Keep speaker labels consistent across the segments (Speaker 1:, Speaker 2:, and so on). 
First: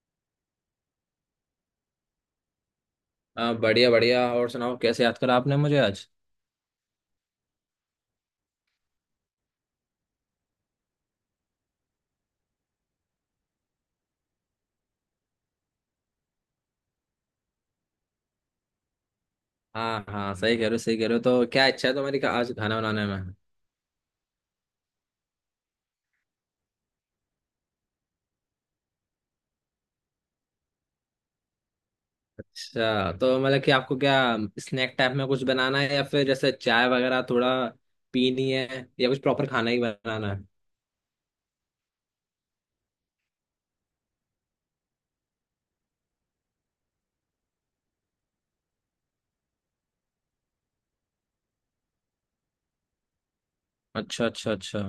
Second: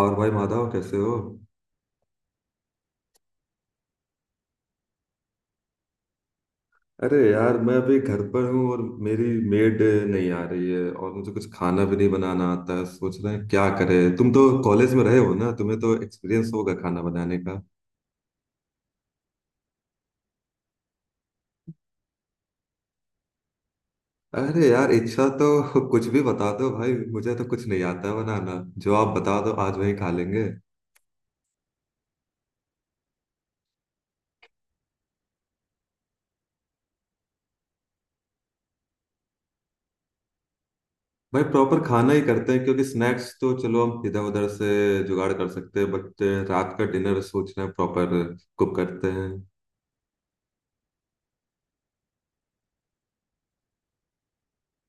Speaker 1: और भाई माधव कैसे हो?
Speaker 2: बढ़िया बढ़िया और सुनाओ कैसे याद करा आपने मुझे आज।
Speaker 1: अरे यार, मैं अभी घर पर हूँ और मेरी मेड नहीं आ रही है। और मुझे कुछ खाना भी नहीं बनाना आता है। सोच रहे हैं क्या करें। तुम तो कॉलेज में रहे हो ना, तुम्हें तो एक्सपीरियंस होगा खाना बनाने का।
Speaker 2: हाँ, हाँ, सही कह रहे हो, सही कह रहे हो। तो क्या इच्छा है तुम्हारी आज खाना बनाने में।
Speaker 1: अरे यार, इच्छा तो कुछ भी बता दो भाई, मुझे तो कुछ नहीं आता है बनाना। जो आप बता दो, आज वही खा लेंगे।
Speaker 2: अच्छा, तो मतलब कि आपको क्या स्नैक टाइप में कुछ बनाना है, या फिर जैसे चाय वगैरह थोड़ा पीनी है, या कुछ प्रॉपर खाना ही बनाना है।
Speaker 1: भाई प्रॉपर खाना ही करते हैं, क्योंकि स्नैक्स तो चलो हम इधर उधर से जुगाड़ कर सकते हैं, बट रात का डिनर सोचना है, प्रॉपर कुक करते हैं।
Speaker 2: अच्छा, अच्छा, अच्छा।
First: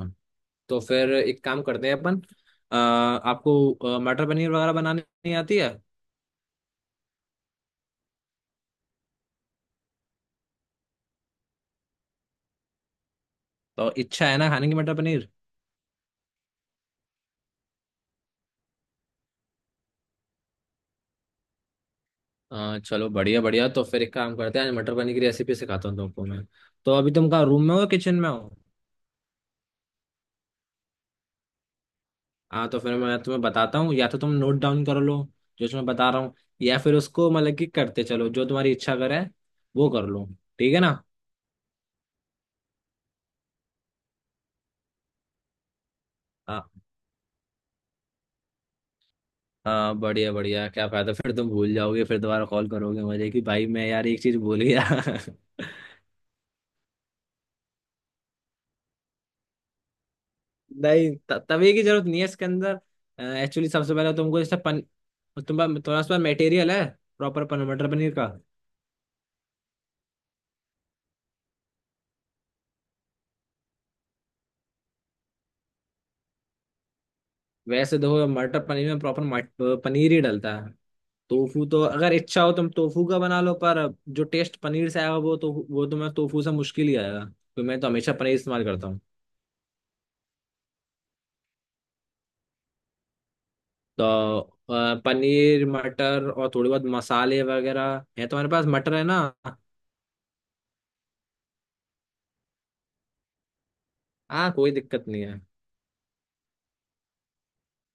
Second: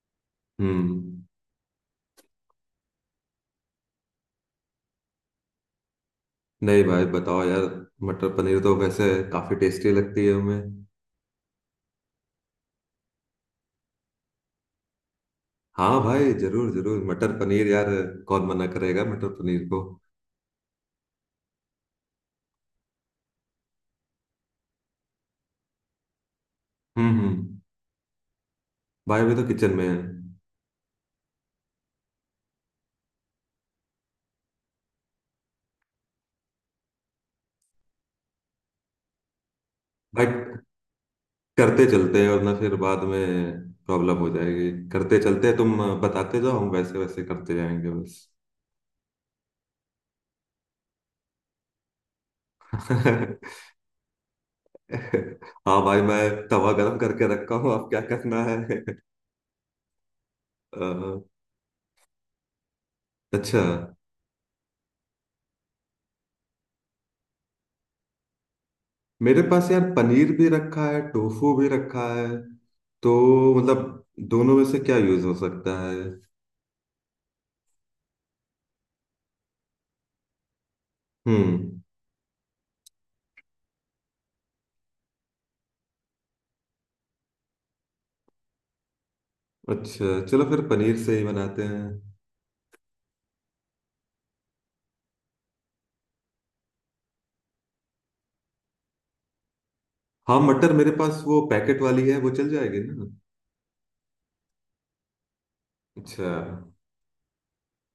Speaker 2: तो फिर
Speaker 1: हम्म।
Speaker 2: एक काम करते हैं अपन, आपको मटर पनीर वगैरह बनानी आती है?
Speaker 1: नहीं भाई, बताओ यार, मटर पनीर तो वैसे काफी टेस्टी लगती है हमें।
Speaker 2: तो इच्छा है ना खाने की मटर पनीर?
Speaker 1: हाँ भाई, जरूर जरूर, मटर पनीर यार, कौन मना करेगा मटर पनीर को?
Speaker 2: चलो, बढ़िया बढ़िया। तो फिर एक काम करते हैं, आज मटर पनीर की रेसिपी सिखाता हूँ तुमको मैं। तो अभी तुम कहाँ,
Speaker 1: हम्म।
Speaker 2: रूम में हो किचन में हो?
Speaker 1: भाई अभी तो किचन में है।
Speaker 2: हाँ, तो फिर मैं तुम्हें बताता हूँ, या तो तुम नोट डाउन कर लो जो मैं बता रहा हूँ, या फिर उसको मतलब कि करते चलो, जो तुम्हारी इच्छा करे वो कर लो।
Speaker 1: भाई
Speaker 2: ठीक है ना?
Speaker 1: करते चलते हैं, वरना फिर बाद में प्रॉब्लम हो जाएगी। करते चलते हैं, तुम बताते जाओ, हम
Speaker 2: हाँ
Speaker 1: वैसे वैसे करते जाएंगे बस।
Speaker 2: हाँ, बढ़िया बढ़िया। क्या फायदा, फिर तुम भूल जाओगे, फिर दोबारा कॉल करोगे मुझे कि भाई मैं यार एक चीज भूल गया।
Speaker 1: हाँ भाई, मैं तवा गरम करके रखा हूँ, अब क्या करना है?
Speaker 2: नहीं,
Speaker 1: अ,
Speaker 2: तभी की जरूरत नहीं है इसके अंदर।
Speaker 1: अच्छा।
Speaker 2: एक्चुअली सबसे पहले तुमको इससे पन तुम्हारा तुम्हारे पास मटेरियल है प्रॉपर पन मटर पनीर का?
Speaker 1: मेरे पास यार पनीर भी रखा है, टोफू भी रखा है। तो मतलब दोनों में से क्या यूज हो सकता है?
Speaker 2: वैसे देखो, मटर पनीर में प्रॉपर पनीर ही डलता है। टोफू
Speaker 1: हम्म।
Speaker 2: तो अगर इच्छा हो तुम टोफू का बना लो, पर जो टेस्ट पनीर से आएगा वो तो वो तुम्हें टोफू से मुश्किल ही आएगा। तो मैं तो हमेशा पनीर इस्तेमाल करता हूँ।
Speaker 1: अच्छा, चलो फिर पनीर से ही बनाते हैं।
Speaker 2: तो पनीर मटर और थोड़ी बहुत मसाले वगैरह है, तुम्हारे पास मटर है ना?
Speaker 1: हाँ, मटर मेरे पास वो पैकेट वाली है, वो चल जाएगी ना?
Speaker 2: हाँ, कोई दिक्कत नहीं है।
Speaker 1: अच्छा।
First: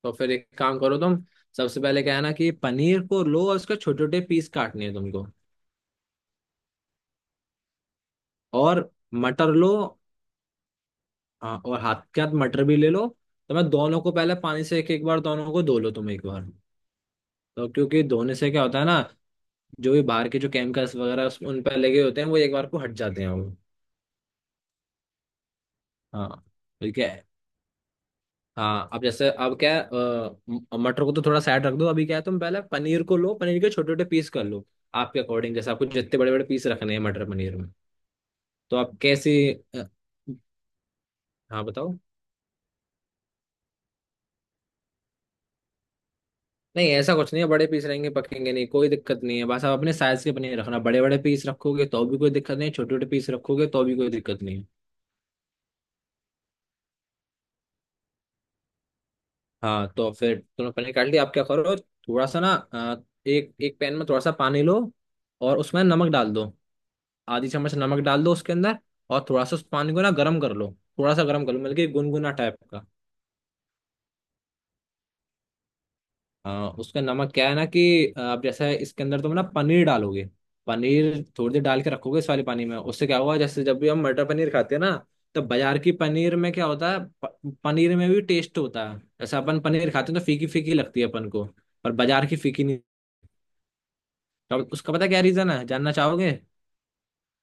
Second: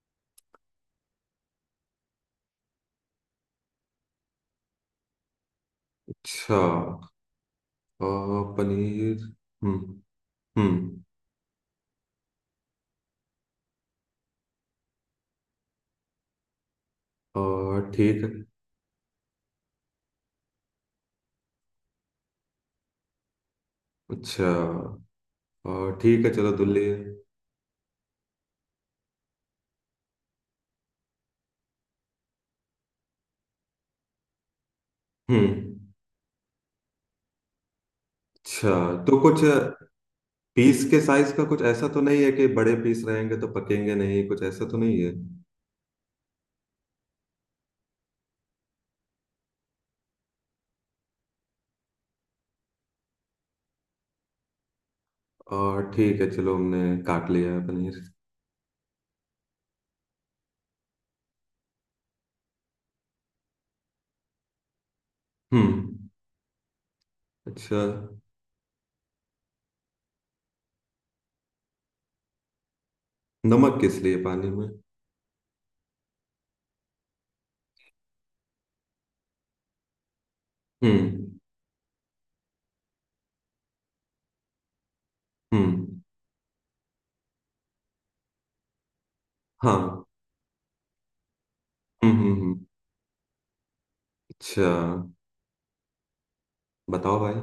Speaker 2: तो फिर एक काम करो तुम, सबसे पहले क्या है ना कि पनीर को लो और उसके छोटे छोटे पीस काटने हैं तुमको।
Speaker 1: अच्छा अ,
Speaker 2: और
Speaker 1: पनीर।
Speaker 2: मटर लो।
Speaker 1: हम्म हम्म।
Speaker 2: हाँ, और हाथ के हाथ मटर भी ले लो। तो मैं दोनों को पहले पानी से एक एक बार, दोनों को धो लो तुम एक बार। तो
Speaker 1: और
Speaker 2: क्योंकि
Speaker 1: ठीक है।
Speaker 2: धोने से क्या होता है ना, जो भी बाहर के जो केमिकल्स वगैरह उन पर लगे होते हैं वो एक बार को हट जाते हैं वो।
Speaker 1: अच्छा। और ठीक
Speaker 2: हाँ,
Speaker 1: है, चलो दुल्ले।
Speaker 2: ठीक है। हाँ, अब जैसे, अब क्या है, मटर को तो थोड़ा साइड रख दो। अभी क्या है, तुम पहले पनीर को लो, पनीर के छोटे छोटे पीस कर लो। आपके अकॉर्डिंग, जैसे
Speaker 1: हम्म।
Speaker 2: आपको जितने बड़े बड़े पीस रखने हैं मटर पनीर में।
Speaker 1: अच्छा।
Speaker 2: तो आप
Speaker 1: तो कुछ
Speaker 2: कैसी
Speaker 1: पीस के साइज का कुछ
Speaker 2: हाँ,
Speaker 1: ऐसा
Speaker 2: बताओ।
Speaker 1: तो नहीं है कि बड़े पीस रहेंगे तो पकेंगे नहीं, कुछ ऐसा तो नहीं है?
Speaker 2: नहीं, ऐसा कुछ नहीं है, बड़े पीस रहेंगे पकेंगे नहीं, कोई दिक्कत नहीं है। बस आप अपने साइज के पनीर रखना, बड़े बड़े पीस रखोगे तो भी कोई दिक्कत नहीं, छोटे छोटे पीस रखोगे तो भी कोई दिक्कत नहीं है।
Speaker 1: और ठीक है, चलो हमने काट लिया है पनीर।
Speaker 2: हाँ, तो फिर तुमने पनीर काट लिया, आप क्या करो, थोड़ा सा ना एक एक पैन में थोड़ा सा पानी लो, और उसमें
Speaker 1: हम्म।
Speaker 2: नमक डाल दो। आधी चम्मच
Speaker 1: अच्छा।
Speaker 2: नमक डाल दो उसके अंदर। और थोड़ा सा उस पानी को ना गर्म कर लो, थोड़ा सा गर्म कर लो मतलब कि गुनगुना टाइप का।
Speaker 1: नमक किस लिए पानी में?
Speaker 2: हाँ, उसका नमक क्या है ना कि आप जैसे इसके अंदर तुम ना पनीर डालोगे, पनीर
Speaker 1: हम्म
Speaker 2: थोड़ी देर डाल के रखोगे इस वाले पानी में, उससे क्या हुआ, जैसे जब भी हम मटर पनीर खाते हैं ना। तो बाजार की
Speaker 1: हम्म।
Speaker 2: पनीर में क्या होता है, पनीर में भी टेस्ट होता है, जैसे अपन पनीर
Speaker 1: हाँ।
Speaker 2: खाते हैं तो फीकी फीकी लगती है अपन को। पर बाजार की
Speaker 1: हम्म।
Speaker 2: फीकी नहीं। तो
Speaker 1: अच्छा।
Speaker 2: उसका पता क्या रीजन है, जानना चाहोगे?
Speaker 1: बताओ भाई।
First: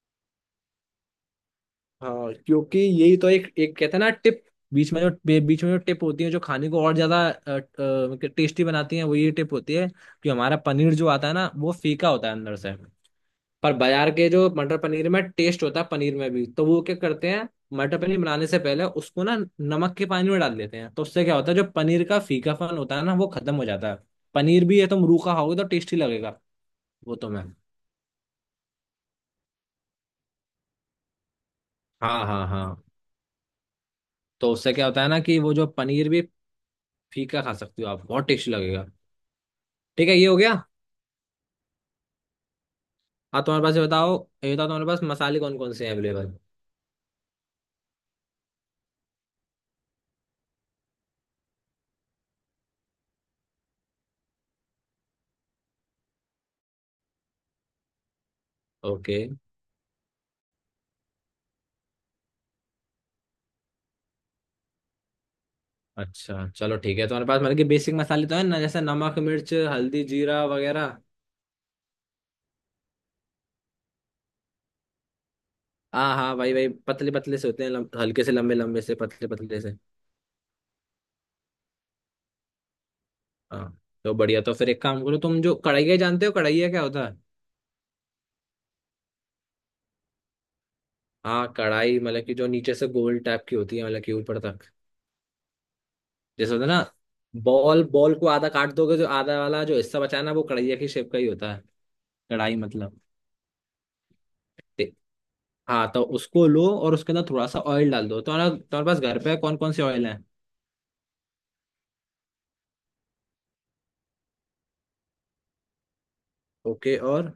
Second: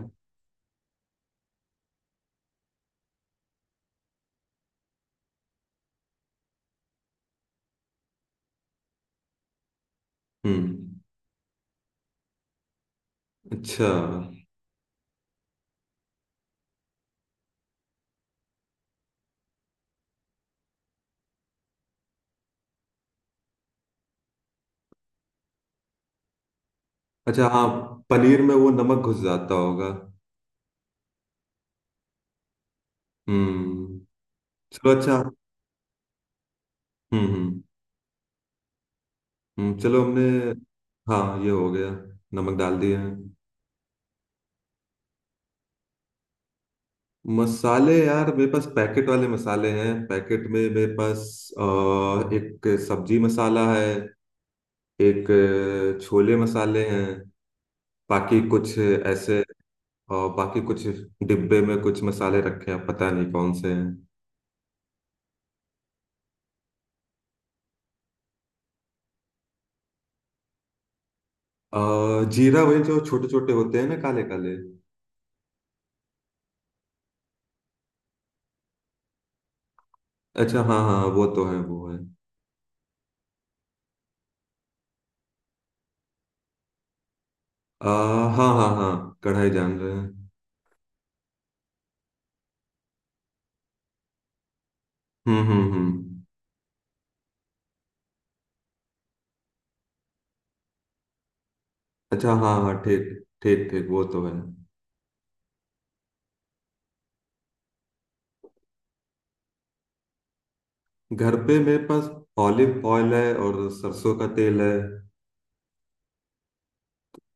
Speaker 2: हाँ, क्योंकि यही तो एक एक कहते हैं ना टिप, बीच में जो टिप होती है, जो खाने को और ज्यादा टेस्टी बनाती है वो ये टिप होती है, कि हमारा पनीर
Speaker 1: हम्म।
Speaker 2: जो आता है ना वो फीका होता है अंदर से। पर
Speaker 1: अच्छा।
Speaker 2: बाजार के जो मटर पनीर में टेस्ट होता है, पनीर में भी, तो वो क्या करते हैं, मटर पनीर बनाने से पहले उसको ना नमक के पानी में डाल देते हैं, तो उससे क्या होता है, जो पनीर का फीकापन होता है ना वो खत्म हो जाता है। पनीर भी है, तुम रूखा खाओगे तो टेस्टी लगेगा वो। तो मैं।
Speaker 1: अच्छा हाँ, पनीर में वो नमक घुस जाता होगा।
Speaker 2: हाँ, हाँ, हाँ।
Speaker 1: हम्म।
Speaker 2: तो उससे क्या
Speaker 1: चलो
Speaker 2: होता है
Speaker 1: अच्छा,
Speaker 2: ना
Speaker 1: हम्म।
Speaker 2: कि वो जो पनीर भी फीका खा
Speaker 1: हम्म
Speaker 2: सकती हो आप, बहुत टेस्टी लगेगा।
Speaker 1: चलो
Speaker 2: ठीक है,
Speaker 1: हमने।
Speaker 2: ये हो गया।
Speaker 1: हाँ, ये हो गया, नमक डाल दिया है।
Speaker 2: हाँ, तुम्हारे पास ये बताओ तुम्हारे पास मसाले कौन कौन से हैं अवेलेबल?
Speaker 1: मसाले यार, मेरे पास पैकेट वाले मसाले हैं, पैकेट में मेरे पास अ, एक सब्जी मसाला है, एक छोले मसाले हैं, बाकी कुछ
Speaker 2: ओके,
Speaker 1: ऐसे बाकी कुछ डिब्बे में कुछ मसाले रखे हैं, पता नहीं कौन से हैं।
Speaker 2: अच्छा चलो ठीक है, तुम्हारे पास मतलब कि बेसिक मसाले तो है ना, जैसे नमक मिर्च हल्दी जीरा वगैरह?
Speaker 1: जीरा वही जो छोटे छोटे होते हैं ना, काले काले।
Speaker 2: हाँ हाँ भाई भाई, पतले पतले से होते हैं, हल्के से लंबे लंबे से पतले पतले से।
Speaker 1: अच्छा हाँ हाँ, वो तो है, वो है।
Speaker 2: हाँ, तो बढ़िया। तो फिर एक काम करो तुम, जो कढ़ाई, जानते हो कढ़ाई क्या होता है?
Speaker 1: अ, हाँ हाँ हाँ, कढ़ाई जान रहे हैं।
Speaker 2: हाँ, कढ़ाई मतलब कि जो नीचे से गोल टाइप की होती है, मतलब कि ऊपर तक,
Speaker 1: हम्म।
Speaker 2: जैसे होता है ना, बॉल बॉल को आधा काट दोगे, जो आधा वाला जो हिस्सा बचा है ना वो कढ़ाई की शेप का ही होता है।
Speaker 1: अच्छा हाँ
Speaker 2: कढ़ाई
Speaker 1: हाँ,
Speaker 2: मतलब।
Speaker 1: ठीक। ठीक ठीक, वो तो है।
Speaker 2: ते- हाँ, तो उसको लो और उसके अंदर थोड़ा सा ऑयल डाल दो। तो तुम्हारा तुम्हारे पास घर पे कौन कौन से ऑयल है?
Speaker 1: घर पे मेरे पास ऑलिव ऑयल है और सरसों का तेल है।
Speaker 2: ओके, और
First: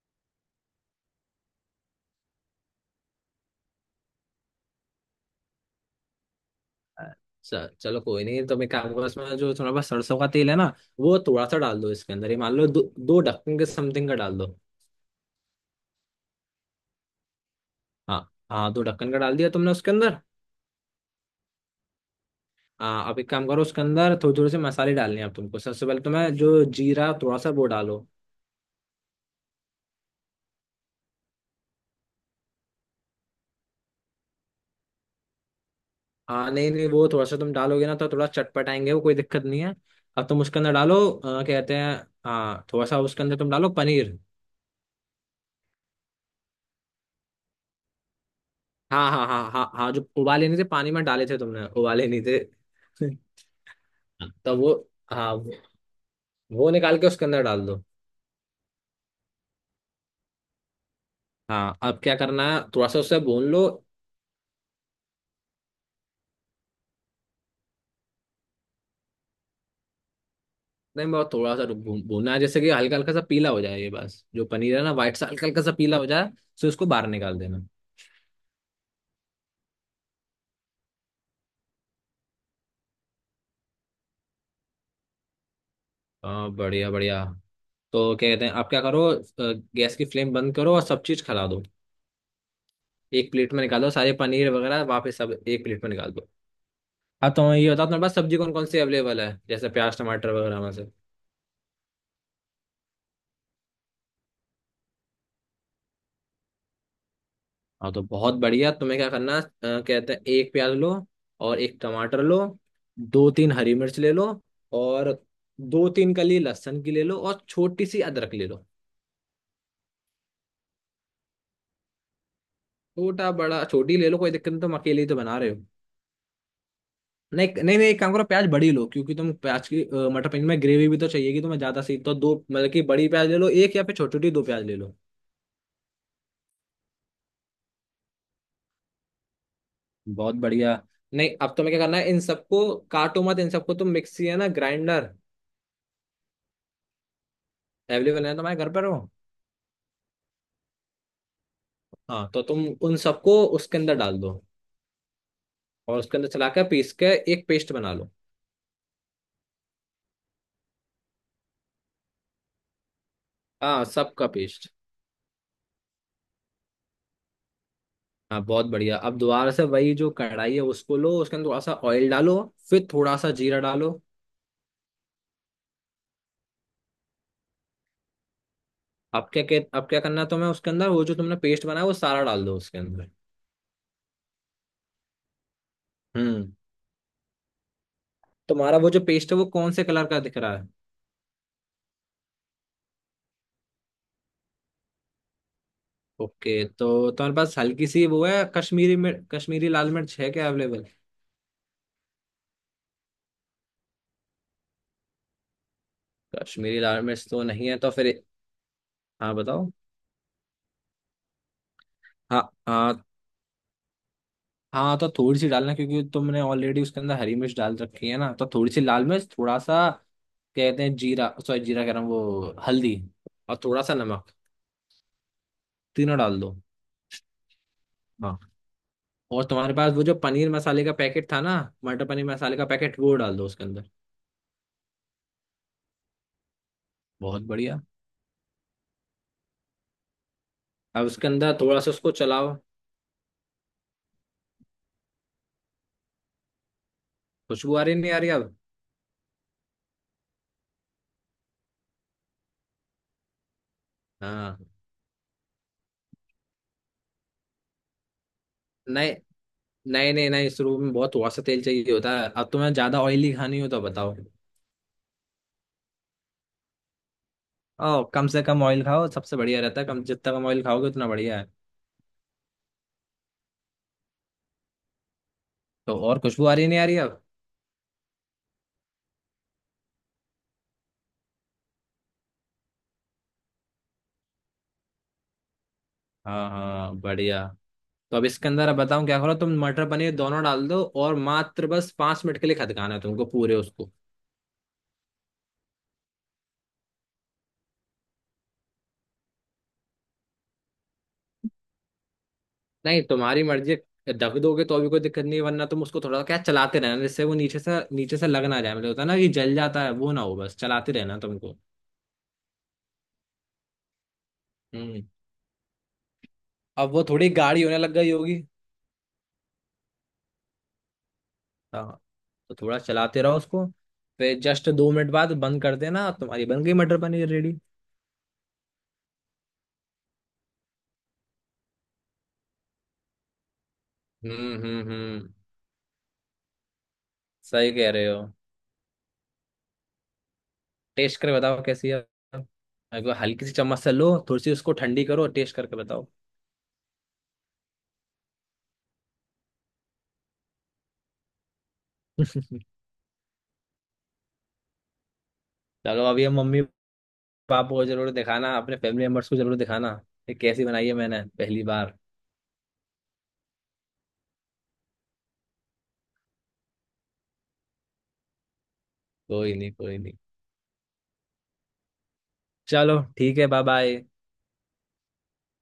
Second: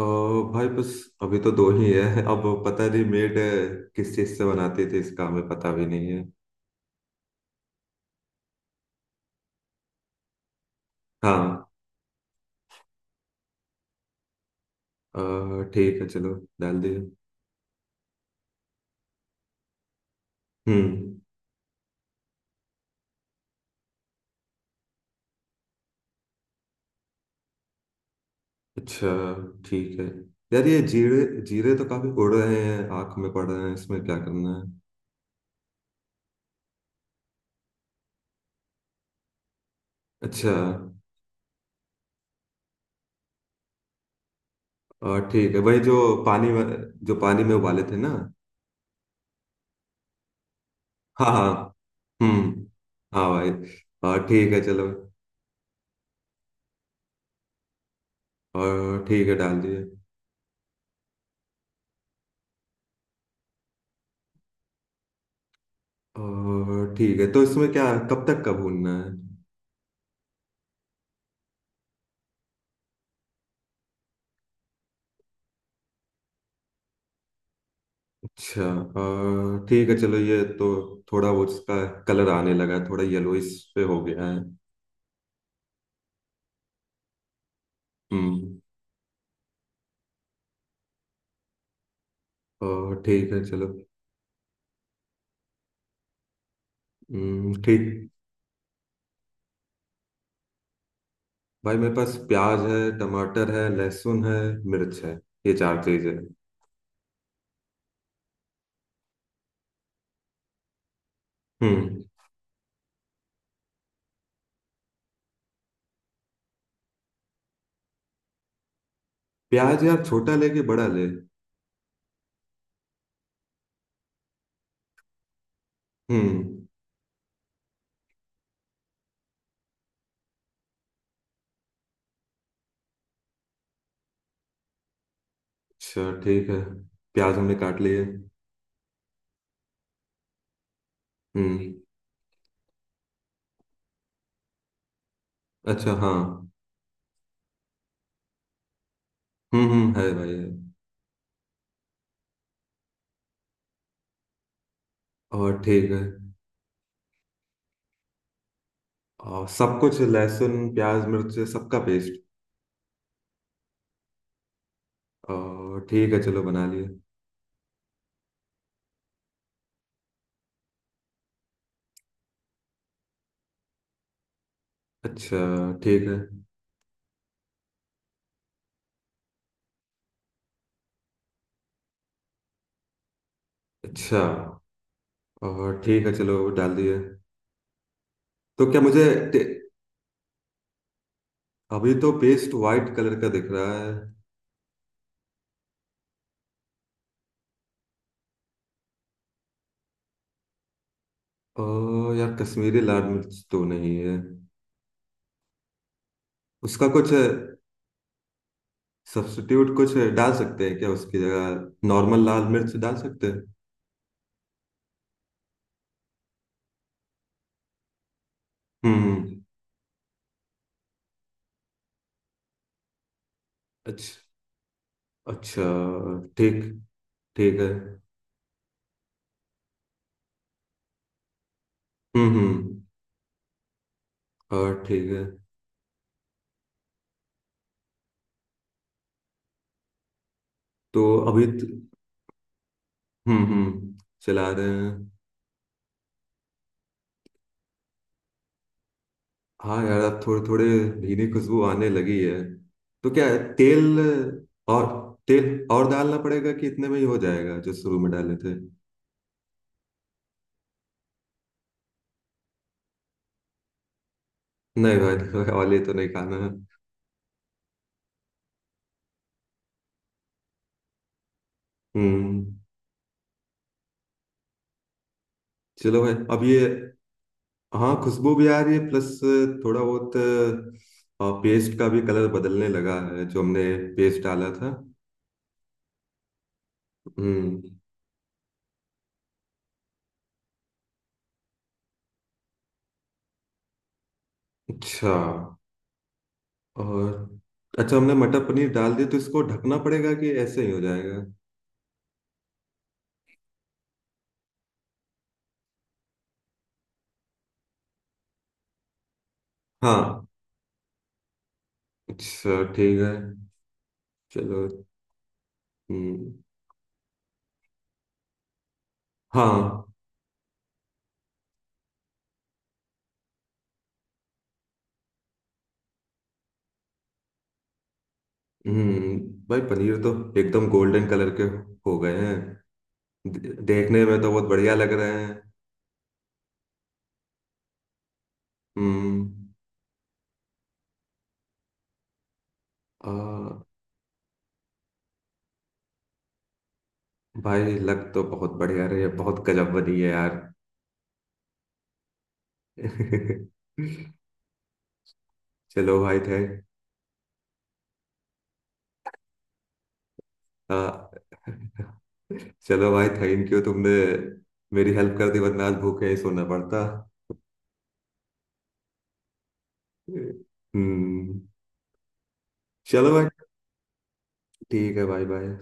Speaker 1: और भाई बस, अभी तो दो ही है, अब पता नहीं मेड किस चीज से बनाती थी, इसका हमें पता भी नहीं है।
Speaker 2: चलो, कोई नहीं। तो मैं क्या करूंगा इसमें, जो तुम्हारे पास सरसों का तेल है ना, वो थोड़ा सा
Speaker 1: हाँ,
Speaker 2: डाल दो इसके अंदर, ये मान लो दो दो ढक्कन के समथिंग का डाल दो।
Speaker 1: ठीक है चलो, डाल दिए।
Speaker 2: हाँ, हाँ, दो ढक्कन का डाल दिया तुमने उसके अंदर।
Speaker 1: हम्म।
Speaker 2: हाँ, अब एक काम करो, उसके अंदर थोड़े थोड़े से मसाले डालने हैं अब तुमको। सबसे पहले तुम्हें जो जीरा, थोड़ा सा वो डालो।
Speaker 1: अच्छा ठीक है। यार, ये जीरे जीरे तो काफी उड़ रहे हैं, आंख में पड़ रहे हैं, इसमें क्या करना है?
Speaker 2: हाँ, नहीं नहीं, वो थोड़ा सा तुम डालोगे ना तो थोड़ा चटपटाएंगे वो, कोई दिक्कत नहीं है। अब तुम
Speaker 1: अच्छा।
Speaker 2: उसके अंदर डालो कहते हैं। हाँ, थोड़ा सा उसके अंदर तुम डालो पनीर।
Speaker 1: ठीक है भाई, पानी में जो पानी में उबाले थे ना।
Speaker 2: हाँ, हाँ, हाँ, हाँ, हाँ। जो उबाले नहीं थे, पानी में डाले
Speaker 1: हाँ
Speaker 2: थे तुमने,
Speaker 1: हाँ।
Speaker 2: उबाले नहीं थे।
Speaker 1: हम्म। हाँ भाई। ठीक
Speaker 2: तो
Speaker 1: है
Speaker 2: वो,
Speaker 1: चलो।
Speaker 2: हाँ, वो निकाल के उसके अंदर डाल दो।
Speaker 1: और ठीक है, डाल दिए।
Speaker 2: हाँ, अब क्या करना है, थोड़ा सा उससे भून लो।
Speaker 1: और ठीक है, तो इसमें क्या, कब तक का भूनना है?
Speaker 2: नहीं, बहुत थोड़ा सा भूनना है, जैसे कि हल्का हल्का सा पीला हो जाए ये, बस जो पनीर है ना व्हाइट सा, हल्का हल्का सा पीला हो जाए तो इसको बाहर निकाल देना।
Speaker 1: अच्छा, और ठीक है, चलो ये तो थोड़ा वो इसका कलर आने लगा है, थोड़ा येलोइश पे हो गया है।
Speaker 2: हाँ, बढ़िया बढ़िया। तो क्या कहते हैं,
Speaker 1: हम्म।
Speaker 2: आप क्या करो, गैस की फ्लेम बंद करो और सब चीज खिला दो।
Speaker 1: और
Speaker 2: एक
Speaker 1: ठीक है
Speaker 2: प्लेट में
Speaker 1: चलो।
Speaker 2: निकालो सारे पनीर वगैरह, वापस सब एक प्लेट में निकाल दो। हाँ, तो ये बताओ तुम्हारे
Speaker 1: ठीक।
Speaker 2: पास सब्जी कौन कौन सी अवेलेबल है, जैसे प्याज टमाटर वगैरह में से।
Speaker 1: भाई मेरे पास प्याज है, टमाटर है, लहसुन है, मिर्च है, ये चार चीज है।
Speaker 2: हाँ, तो बहुत बढ़िया। तुम्हें क्या करना, कहते हैं एक प्याज लो और एक
Speaker 1: हम्म।
Speaker 2: टमाटर लो, दो तीन हरी मिर्च ले लो, और दो तीन कली लहसुन की ले लो, और छोटी सी अदरक ले लो।
Speaker 1: प्याज यार, छोटा ले कि बड़ा ले?
Speaker 2: छोटा बड़ा छोटी ले लो, कोई दिक्कत नहीं, तुम अकेले ही तो बना रहे हो।
Speaker 1: हम्म।
Speaker 2: नहीं नहीं नहीं, एक काम करो, प्याज बड़ी लो, क्योंकि तुम प्याज की मटर पनीर में ग्रेवी भी तो चाहिएगी तुम्हें ज्यादा सी, तो दो मतलब कि बड़ी प्याज ले लो एक, या फिर छोटी छोटी दो प्याज ले लो।
Speaker 1: अच्छा ठीक है, प्याज हमने काट लिए।
Speaker 2: बहुत बढ़िया। नहीं, अब
Speaker 1: हम्म।
Speaker 2: तुम्हें क्या करना है इन सबको, काटो मत इन सबको, तुम मिक्सी है ना ग्राइंडर
Speaker 1: अच्छा हाँ।
Speaker 2: अवेलेबल है तुम्हारे घर पर हो?
Speaker 1: हम्म, है भाई है।
Speaker 2: हाँ, तो तुम उन सबको उसके अंदर डाल दो,
Speaker 1: और ठीक
Speaker 2: और
Speaker 1: है।
Speaker 2: उसके अंदर चला के पीस के एक पेस्ट बना लो।
Speaker 1: और सब कुछ, लहसुन प्याज मिर्च, सबका पेस्ट?
Speaker 2: हाँ, सबका पेस्ट।
Speaker 1: और ठीक है, चलो बना लिए।
Speaker 2: हाँ, बहुत बढ़िया। अब दोबारा से वही जो कढ़ाई है उसको लो, उसके अंदर थोड़ा सा ऑयल डालो, फिर थोड़ा सा जीरा डालो।
Speaker 1: अच्छा ठीक है।
Speaker 2: अब क्या करना है तुम्हें, उसके अंदर वो जो तुमने पेस्ट बनाया वो सारा डाल दो उसके अंदर।
Speaker 1: अच्छा, और ठीक है, चलो
Speaker 2: हम्म।
Speaker 1: डाल दिए। तो
Speaker 2: तुम्हारा
Speaker 1: क्या
Speaker 2: वो जो
Speaker 1: मुझे
Speaker 2: पेस्ट है
Speaker 1: टे-
Speaker 2: वो कौन से कलर का दिख रहा है?
Speaker 1: अभी तो पेस्ट वाइट कलर का दिख रहा है।
Speaker 2: ओके, तो तुम्हारे पास हल्की सी वो है कश्मीरी मिर्च, कश्मीरी लाल मिर्च है क्या अवेलेबल?
Speaker 1: ओ यार, कश्मीरी लाल मिर्च तो नहीं है।
Speaker 2: कश्मीरी
Speaker 1: उसका
Speaker 2: लाल
Speaker 1: कुछ
Speaker 2: मिर्च तो नहीं है, तो फिर हाँ बताओ।
Speaker 1: सब्स्टिट्यूट कुछ डाल सकते हैं क्या, उसकी जगह नॉर्मल
Speaker 2: हाँ,
Speaker 1: लाल मिर्च डाल
Speaker 2: हाँ,
Speaker 1: सकते हैं?
Speaker 2: हाँ, तो थोड़ी सी डालना क्योंकि तुमने ऑलरेडी उसके अंदर हरी मिर्च डाल रखी है ना, तो थोड़ी सी
Speaker 1: हम्म
Speaker 2: लाल मिर्च,
Speaker 1: हम्म।
Speaker 2: थोड़ा सा कहते हैं जीरा, सॉरी जीरा कह रहा हूँ, वो हल्दी, और थोड़ा सा
Speaker 1: अच्छा
Speaker 2: नमक,
Speaker 1: अच्छा।
Speaker 2: तीनों डाल दो।
Speaker 1: ठीक, ठीक है।
Speaker 2: हाँ, और तुम्हारे पास वो जो पनीर मसाले का पैकेट था ना, मटर पनीर मसाले का
Speaker 1: हम्म।
Speaker 2: पैकेट वो डाल दो उसके अंदर।
Speaker 1: और ठीक है।
Speaker 2: बहुत बढ़िया।
Speaker 1: तो
Speaker 2: अब उसके
Speaker 1: अभी
Speaker 2: अंदर थोड़ा सा उसको चलाओ।
Speaker 1: हम्म, चला रहे हैं।
Speaker 2: खुशबू आ रही नहीं आ रही अब?
Speaker 1: हाँ यार, अब थोड़े थोड़े भीनी खुशबू आने लगी है। तो क्या है,
Speaker 2: हाँ,
Speaker 1: और तेल और डालना पड़ेगा कि इतने में ही हो जाएगा जो शुरू में डाले थे?
Speaker 2: नहीं नहीं नहीं नहीं, इस रूप में बहुत थोड़ा सा तेल चाहिए होता है, अब तुम्हें ज्यादा ऑयली खानी हो तो बताओ।
Speaker 1: नहीं भाई, नहीं, वाले तो नहीं खाना है।
Speaker 2: ओ, कम से कम ऑयल खाओ सबसे बढ़िया रहता है, कम, जितना कम ऑयल खाओगे उतना बढ़िया है।
Speaker 1: हम्म।
Speaker 2: तो
Speaker 1: चलो भाई,
Speaker 2: और
Speaker 1: अब
Speaker 2: खुशबू आ
Speaker 1: ये।
Speaker 2: रही नहीं आ रही अब?
Speaker 1: हाँ, खुशबू भी आ रही है, प्लस थोड़ा बहुत पेस्ट का भी कलर बदलने लगा है, जो हमने पेस्ट डाला था।
Speaker 2: हाँ, हाँ, बढ़िया।
Speaker 1: हम्म।
Speaker 2: तो अब इसके अंदर, अब बताऊं क्या करो, तुम मटर पनीर दोनों डाल दो, और मात्र बस 5 मिनट के लिए खदकाना है तुमको पूरे उसको।
Speaker 1: अच्छा। और अच्छा, हमने मटर पनीर डाल दिया, तो इसको ढकना पड़ेगा कि ऐसे ही हो जाएगा?
Speaker 2: नहीं, तुम्हारी मर्जी, ढक दोगे तो भी कोई दिक्कत नहीं है, वरना तुम उसको थोड़ा क्या चलाते रहना, जिससे वो नीचे से लग ना जाए, मतलब होता है ना कि जल जाता है वो ना
Speaker 1: हाँ
Speaker 2: हो, बस चलाते रहना तुमको।
Speaker 1: अच्छा, ठीक है चलो।
Speaker 2: हम्म।
Speaker 1: हम्म,
Speaker 2: अब वो थोड़ी गाढ़ी होने लग गई होगी।
Speaker 1: हाँ।
Speaker 2: हाँ, तो थोड़ा चलाते रहो उसको। फिर जस्ट 2 मिनट बाद बंद कर देना, तुम्हारी बन गई मटर पनीर रेडी।
Speaker 1: हम्म। भाई पनीर तो एकदम गोल्डन कलर के हो गए हैं, देखने में तो बहुत
Speaker 2: हम्म,
Speaker 1: बढ़िया
Speaker 2: हम्म,
Speaker 1: लग रहे
Speaker 2: हम्म,
Speaker 1: हैं।
Speaker 2: सही कह रहे हो।
Speaker 1: हम्म।
Speaker 2: टेस्ट करके बताओ कैसी है, एक
Speaker 1: आ,
Speaker 2: बार हल्की सी चम्मच से लो, थोड़ी सी उसको ठंडी करो, टेस्ट करके बताओ।
Speaker 1: भाई, लग तो बहुत बढ़िया रही है, बहुत गजब बनी है यार।
Speaker 2: तो
Speaker 1: चलो
Speaker 2: अगर
Speaker 1: भाई
Speaker 2: अभी हम,
Speaker 1: थे।
Speaker 2: मम्मी पापा को जरूर दिखाना, अपने फैमिली मेम्बर्स को जरूर दिखाना, ये कैसी बनाई है मैंने
Speaker 1: हाँ,
Speaker 2: पहली बार।
Speaker 1: चलो भाई, थैंक यू, तुमने मेरी हेल्प कर दी, वरना आज भूखे ही सोना पड़ता।
Speaker 2: कोई नहीं, कोई नहीं।
Speaker 1: हम्म।
Speaker 2: चलो
Speaker 1: चलो भाई,
Speaker 2: ठीक है, बाय बाय।
Speaker 1: ठीक है भाई, बाय।